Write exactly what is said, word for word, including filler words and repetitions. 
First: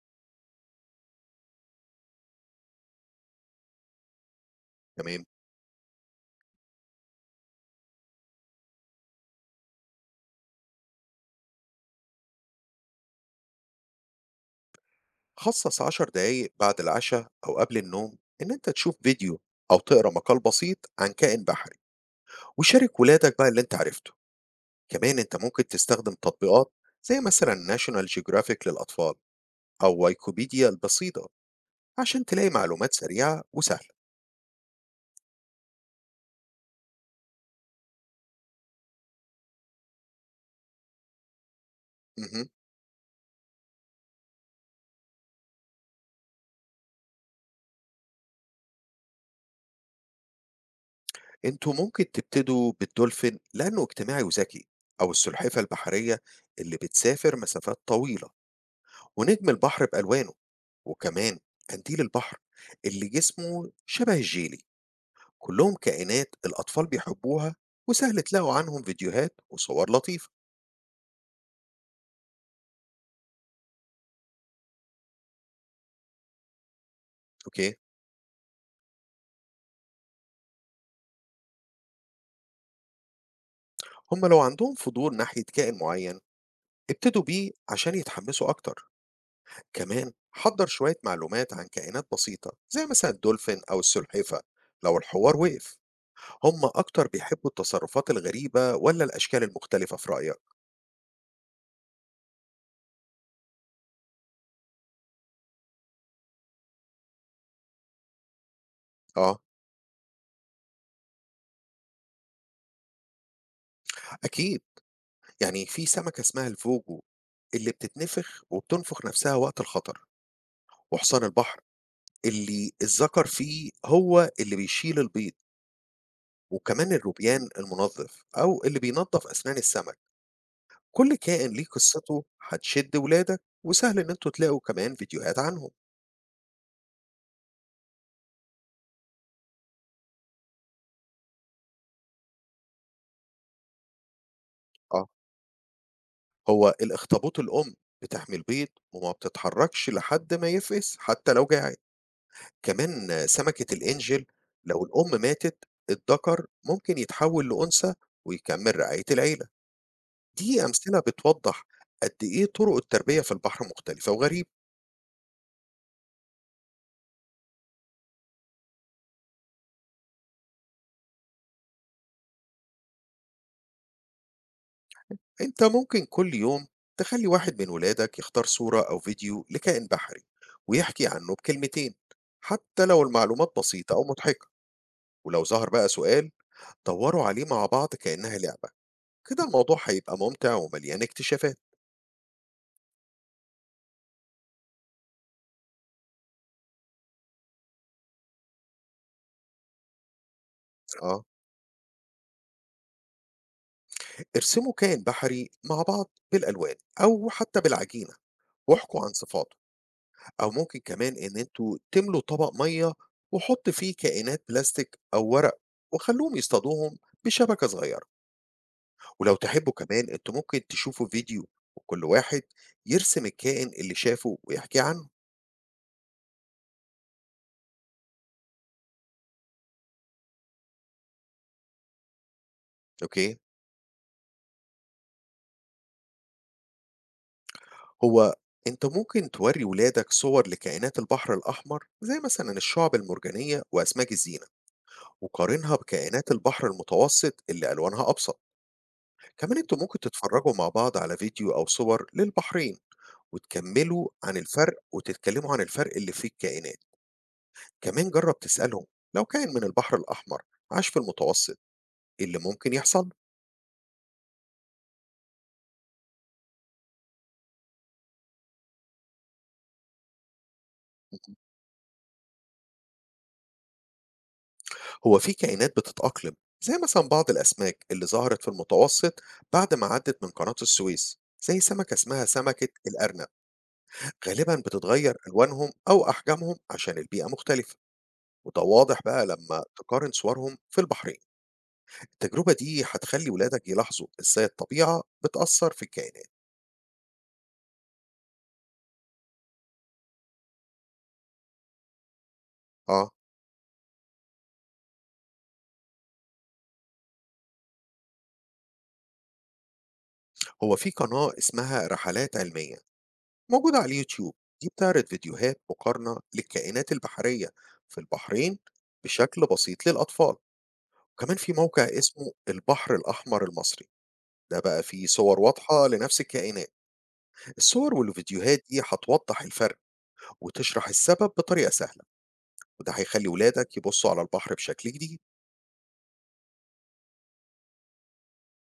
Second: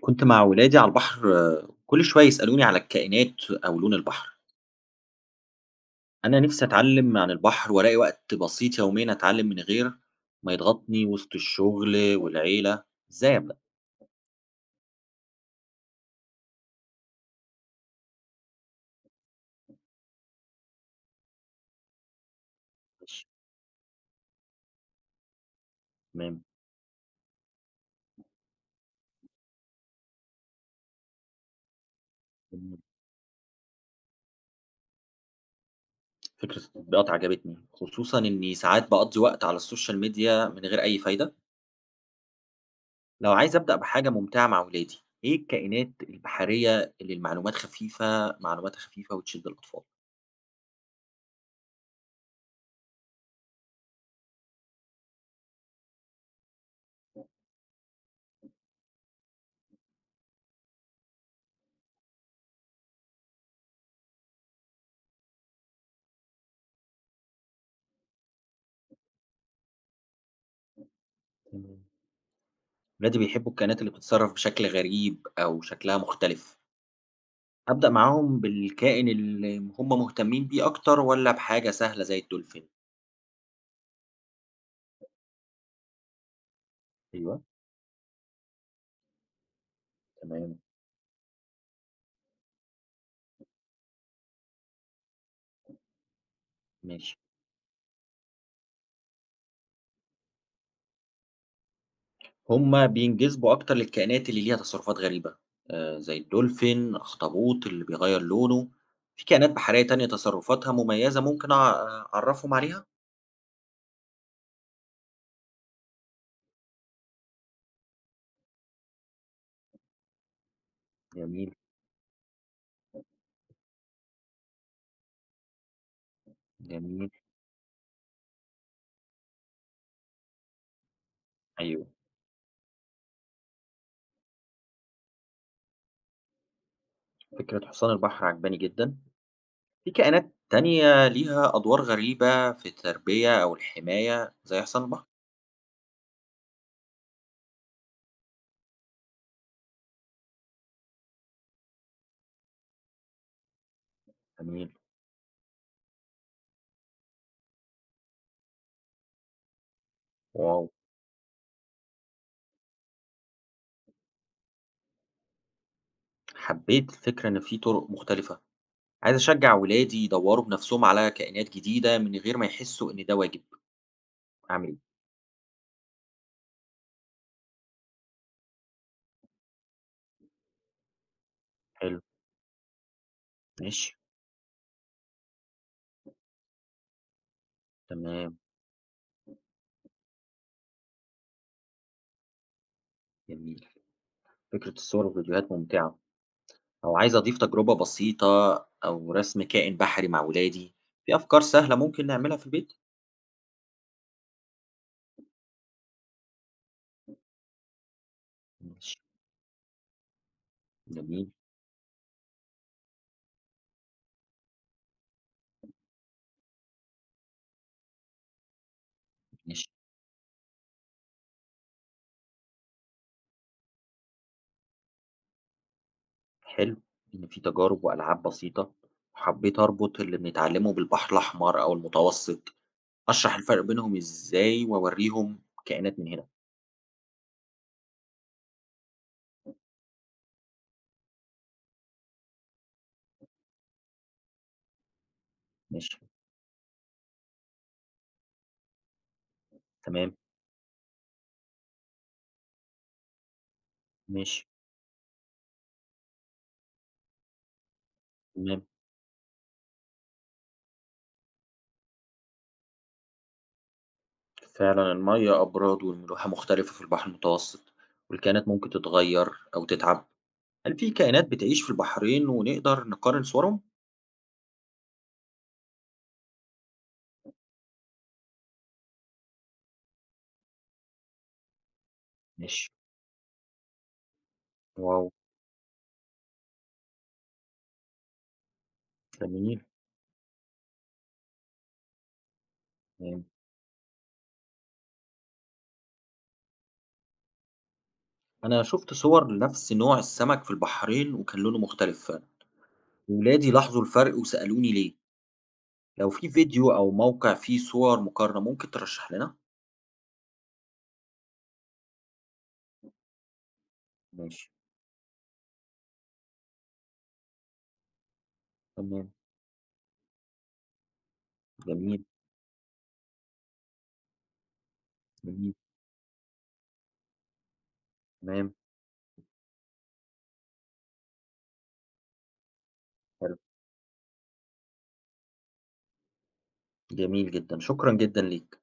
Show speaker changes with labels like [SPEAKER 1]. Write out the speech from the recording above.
[SPEAKER 1] كنت مع ولادي على البحر آه، كل شوية يسألوني على الكائنات أو لون البحر.
[SPEAKER 2] تمام.
[SPEAKER 1] أنا نفسي أتعلم عن البحر وألاقي وقت بسيط يوميا أتعلم من غير ما يضغطني وسط الشغل والعيلة. إزاي أبدأ؟
[SPEAKER 2] خصص عشر دقايق بعد العشاء أو قبل النوم إن أنت تشوف فيديو أو تقرأ مقال بسيط عن كائن بحري، وشارك ولادك بقى اللي أنت عرفته. كمان أنت ممكن تستخدم
[SPEAKER 1] تمام.
[SPEAKER 2] تطبيقات زي مثلا ناشونال جيوغرافيك للأطفال أو وايكوبيديا البسيطة عشان تلاقي معلومات سريعة وسهلة.
[SPEAKER 1] فكرة التطبيقات عجبتني خصوصا إني ساعات بقضي وقت على السوشيال ميديا من غير أي فايدة.
[SPEAKER 2] مهم.
[SPEAKER 1] لو عايز أبدأ بحاجة ممتعة مع ولادي إيه الكائنات البحرية اللي المعلومات خفيفة معلوماتها خفيفة وتشد الأطفال؟
[SPEAKER 2] انتوا ممكن تبتدوا بالدولفين لأنه اجتماعي وذكي، أو السلحفة البحرية اللي بتسافر مسافات طويلة، ونجم البحر بألوانه، وكمان قنديل البحر اللي جسمه شبه الجيلي. كلهم كائنات الأطفال بيحبوها وسهل تلاقوا عنهم فيديوهات وصور لطيفة.
[SPEAKER 1] تمام. ولادي بيحبوا الكائنات اللي بتتصرف بشكل غريب أو شكلها مختلف.
[SPEAKER 2] أوكي.
[SPEAKER 1] أبدأ معاهم بالكائن اللي هم مهتمين بيه أكتر والّا بحاجة سهلة زي الدولفين؟
[SPEAKER 2] هما لو عندهم فضول ناحية كائن معين ابتدوا
[SPEAKER 1] أيوه،
[SPEAKER 2] بيه عشان يتحمسوا أكتر. كمان
[SPEAKER 1] تمام.
[SPEAKER 2] حضر شوية معلومات عن كائنات بسيطة زي مثلا الدولفين أو السلحفة. لو الحوار وقف، هم أكتر
[SPEAKER 1] ماشي.
[SPEAKER 2] بيحبوا التصرفات الغريبة ولا الأشكال المختلفة في رأيك؟
[SPEAKER 1] هم بينجذبوا أكتر للكائنات اللي ليها تصرفات غريبة، آآ زي الدولفين، أخطبوط اللي بيغيّر لونه، في
[SPEAKER 2] آه
[SPEAKER 1] كائنات بحرية تانية تصرفاتها مميزة ممكن أع أعرّفهم عليها؟
[SPEAKER 2] أكيد. يعني في سمكة اسمها الفوجو اللي بتتنفخ وبتنفخ نفسها وقت الخطر، وحصان
[SPEAKER 1] جميل،
[SPEAKER 2] البحر اللي الذكر فيه هو اللي بيشيل البيض، وكمان
[SPEAKER 1] جميل.
[SPEAKER 2] الروبيان المنظف أو اللي بينظف أسنان السمك. كل كائن ليه
[SPEAKER 1] أيوه،
[SPEAKER 2] قصته، هتشد ولادك وسهل إن انتوا تلاقوا كمان فيديوهات عنهم.
[SPEAKER 1] فكرة حصان البحر عاجباني جدًا. في كائنات تانية ليها أدوار غريبة في التربية أو الحماية زي حصان البحر؟
[SPEAKER 2] آه، هو الأخطبوط الأم بتحمل البيض وما بتتحركش لحد ما يفقس حتى لو جاعت. كمان سمكة الإنجل،
[SPEAKER 1] جميل،
[SPEAKER 2] لو الأم ماتت الذكر ممكن يتحول لأنثى ويكمل رعاية العيلة. دي
[SPEAKER 1] واو!
[SPEAKER 2] أمثلة بتوضح قد إيه طرق التربية في البحر مختلفة وغريبة.
[SPEAKER 1] حبيت الفكرة إن في طرق مختلفة، عايز أشجع ولادي يدوروا بنفسهم على كائنات جديدة من غير ما يحسوا إن ده واجب، أعمل إيه؟
[SPEAKER 2] أنت ممكن كل يوم تخلي واحد من ولادك يختار صورة أو فيديو لكائن بحري ويحكي عنه بكلمتين،
[SPEAKER 1] حلو.
[SPEAKER 2] حتى لو المعلومات بسيطة
[SPEAKER 1] ماشي.
[SPEAKER 2] أو مضحكة. ولو ظهر بقى سؤال، دوروا عليه مع بعض كأنها
[SPEAKER 1] تمام.
[SPEAKER 2] لعبة. كده الموضوع هيبقى ممتع ومليان اكتشافات.
[SPEAKER 1] جميل، فكرة الصور والفيديوهات ممتعة، لو عايز أضيف تجربة بسيطة أو رسم كائن بحري مع ولادي، في
[SPEAKER 2] اه،
[SPEAKER 1] أفكار سهلة ممكن نعملها في البيت؟
[SPEAKER 2] ارسموا كائن بحري مع بعض بالالوان او حتى بالعجينه،
[SPEAKER 1] ماشي.
[SPEAKER 2] واحكوا عن صفاته. او ممكن كمان
[SPEAKER 1] جميل.
[SPEAKER 2] ان انتوا تملوا طبق ميه وحط فيه كائنات بلاستيك او ورق وخلوهم يصطادوهم بشبكه صغيره. ولو
[SPEAKER 1] ماشي.
[SPEAKER 2] تحبوا كمان انتوا ممكن تشوفوا فيديو، وكل واحد يرسم الكائن اللي شافه ويحكي عنه.
[SPEAKER 1] حلو. إن في تجارب وألعاب بسيطة، وحبيت أربط اللي بنتعلمه بالبحر الأحمر أو المتوسط، أشرح
[SPEAKER 2] اوكي.
[SPEAKER 1] الفرق بينهم إزاي وأوريهم كائنات من هنا،
[SPEAKER 2] هو انت ممكن توري ولادك صور لكائنات البحر الاحمر زي مثلا الشعب المرجانيه واسماك الزينة، وقارنها
[SPEAKER 1] ماشي.
[SPEAKER 2] بكائنات البحر المتوسط اللي ألوانها أبسط. كمان انتوا ممكن
[SPEAKER 1] تمام،
[SPEAKER 2] تتفرجوا مع بعض على فيديو أو صور للبحرين، وتكملوا عن
[SPEAKER 1] ماشي،
[SPEAKER 2] الفرق وتتكلموا عن الفرق اللي في الكائنات. كمان جرب
[SPEAKER 1] تمام.
[SPEAKER 2] تسألهم، لو كائن من البحر الأحمر عاش في المتوسط إيه اللي ممكن يحصل.
[SPEAKER 1] فعلًا المَيّة أبراج والملوحة مختلفة في البحر المتوسط، والكائنات ممكن تتغيّر أو تتعب. هل في كائنات بتعيش في البحرين ونقدر نقارن صورهم؟
[SPEAKER 2] هو في كائنات بتتأقلم، زي مثلا بعض الأسماك اللي ظهرت في المتوسط بعد ما عدت من قناة السويس، زي سمكة اسمها سمكة
[SPEAKER 1] ماشي،
[SPEAKER 2] الأرنب. غالبا
[SPEAKER 1] واو!
[SPEAKER 2] بتتغير ألوانهم أو أحجامهم عشان البيئة مختلفة، وده واضح بقى
[SPEAKER 1] جميل،
[SPEAKER 2] لما تقارن صورهم في البحرين. التجربة دي
[SPEAKER 1] تمام.
[SPEAKER 2] هتخلي ولادك يلاحظوا ازاي الطبيعة بتأثر في الكائنات.
[SPEAKER 1] أنا شُفت صور لنفس نوع السمك في البحرين وكان لونه مختلف فعلًا،
[SPEAKER 2] اه،
[SPEAKER 1] وولادي لاحظوا الفرق وسألوني ليه. لو في فيديو أو موقع فيه صور مقارنة ممكن ترشّح لنا؟
[SPEAKER 2] هو في قناة اسمها رحلات علمية موجودة على اليوتيوب،
[SPEAKER 1] ماشي،
[SPEAKER 2] دي بتعرض فيديوهات مقارنة للكائنات البحرية في البحرين
[SPEAKER 1] تمام،
[SPEAKER 2] بشكل بسيط للأطفال. وكمان في موقع
[SPEAKER 1] جميل،
[SPEAKER 2] اسمه البحر الأحمر المصري، ده بقى فيه صور
[SPEAKER 1] جميل،
[SPEAKER 2] واضحة لنفس الكائنات. الصور
[SPEAKER 1] تمام،
[SPEAKER 2] والفيديوهات دي هتوضح الفرق وتشرح السبب بطريقة سهلة، وده هيخلي
[SPEAKER 1] حلو،
[SPEAKER 2] ولادك يبصوا على البحر بشكل جديد.
[SPEAKER 1] جميل جدًا، شكرًا جدًا ليك.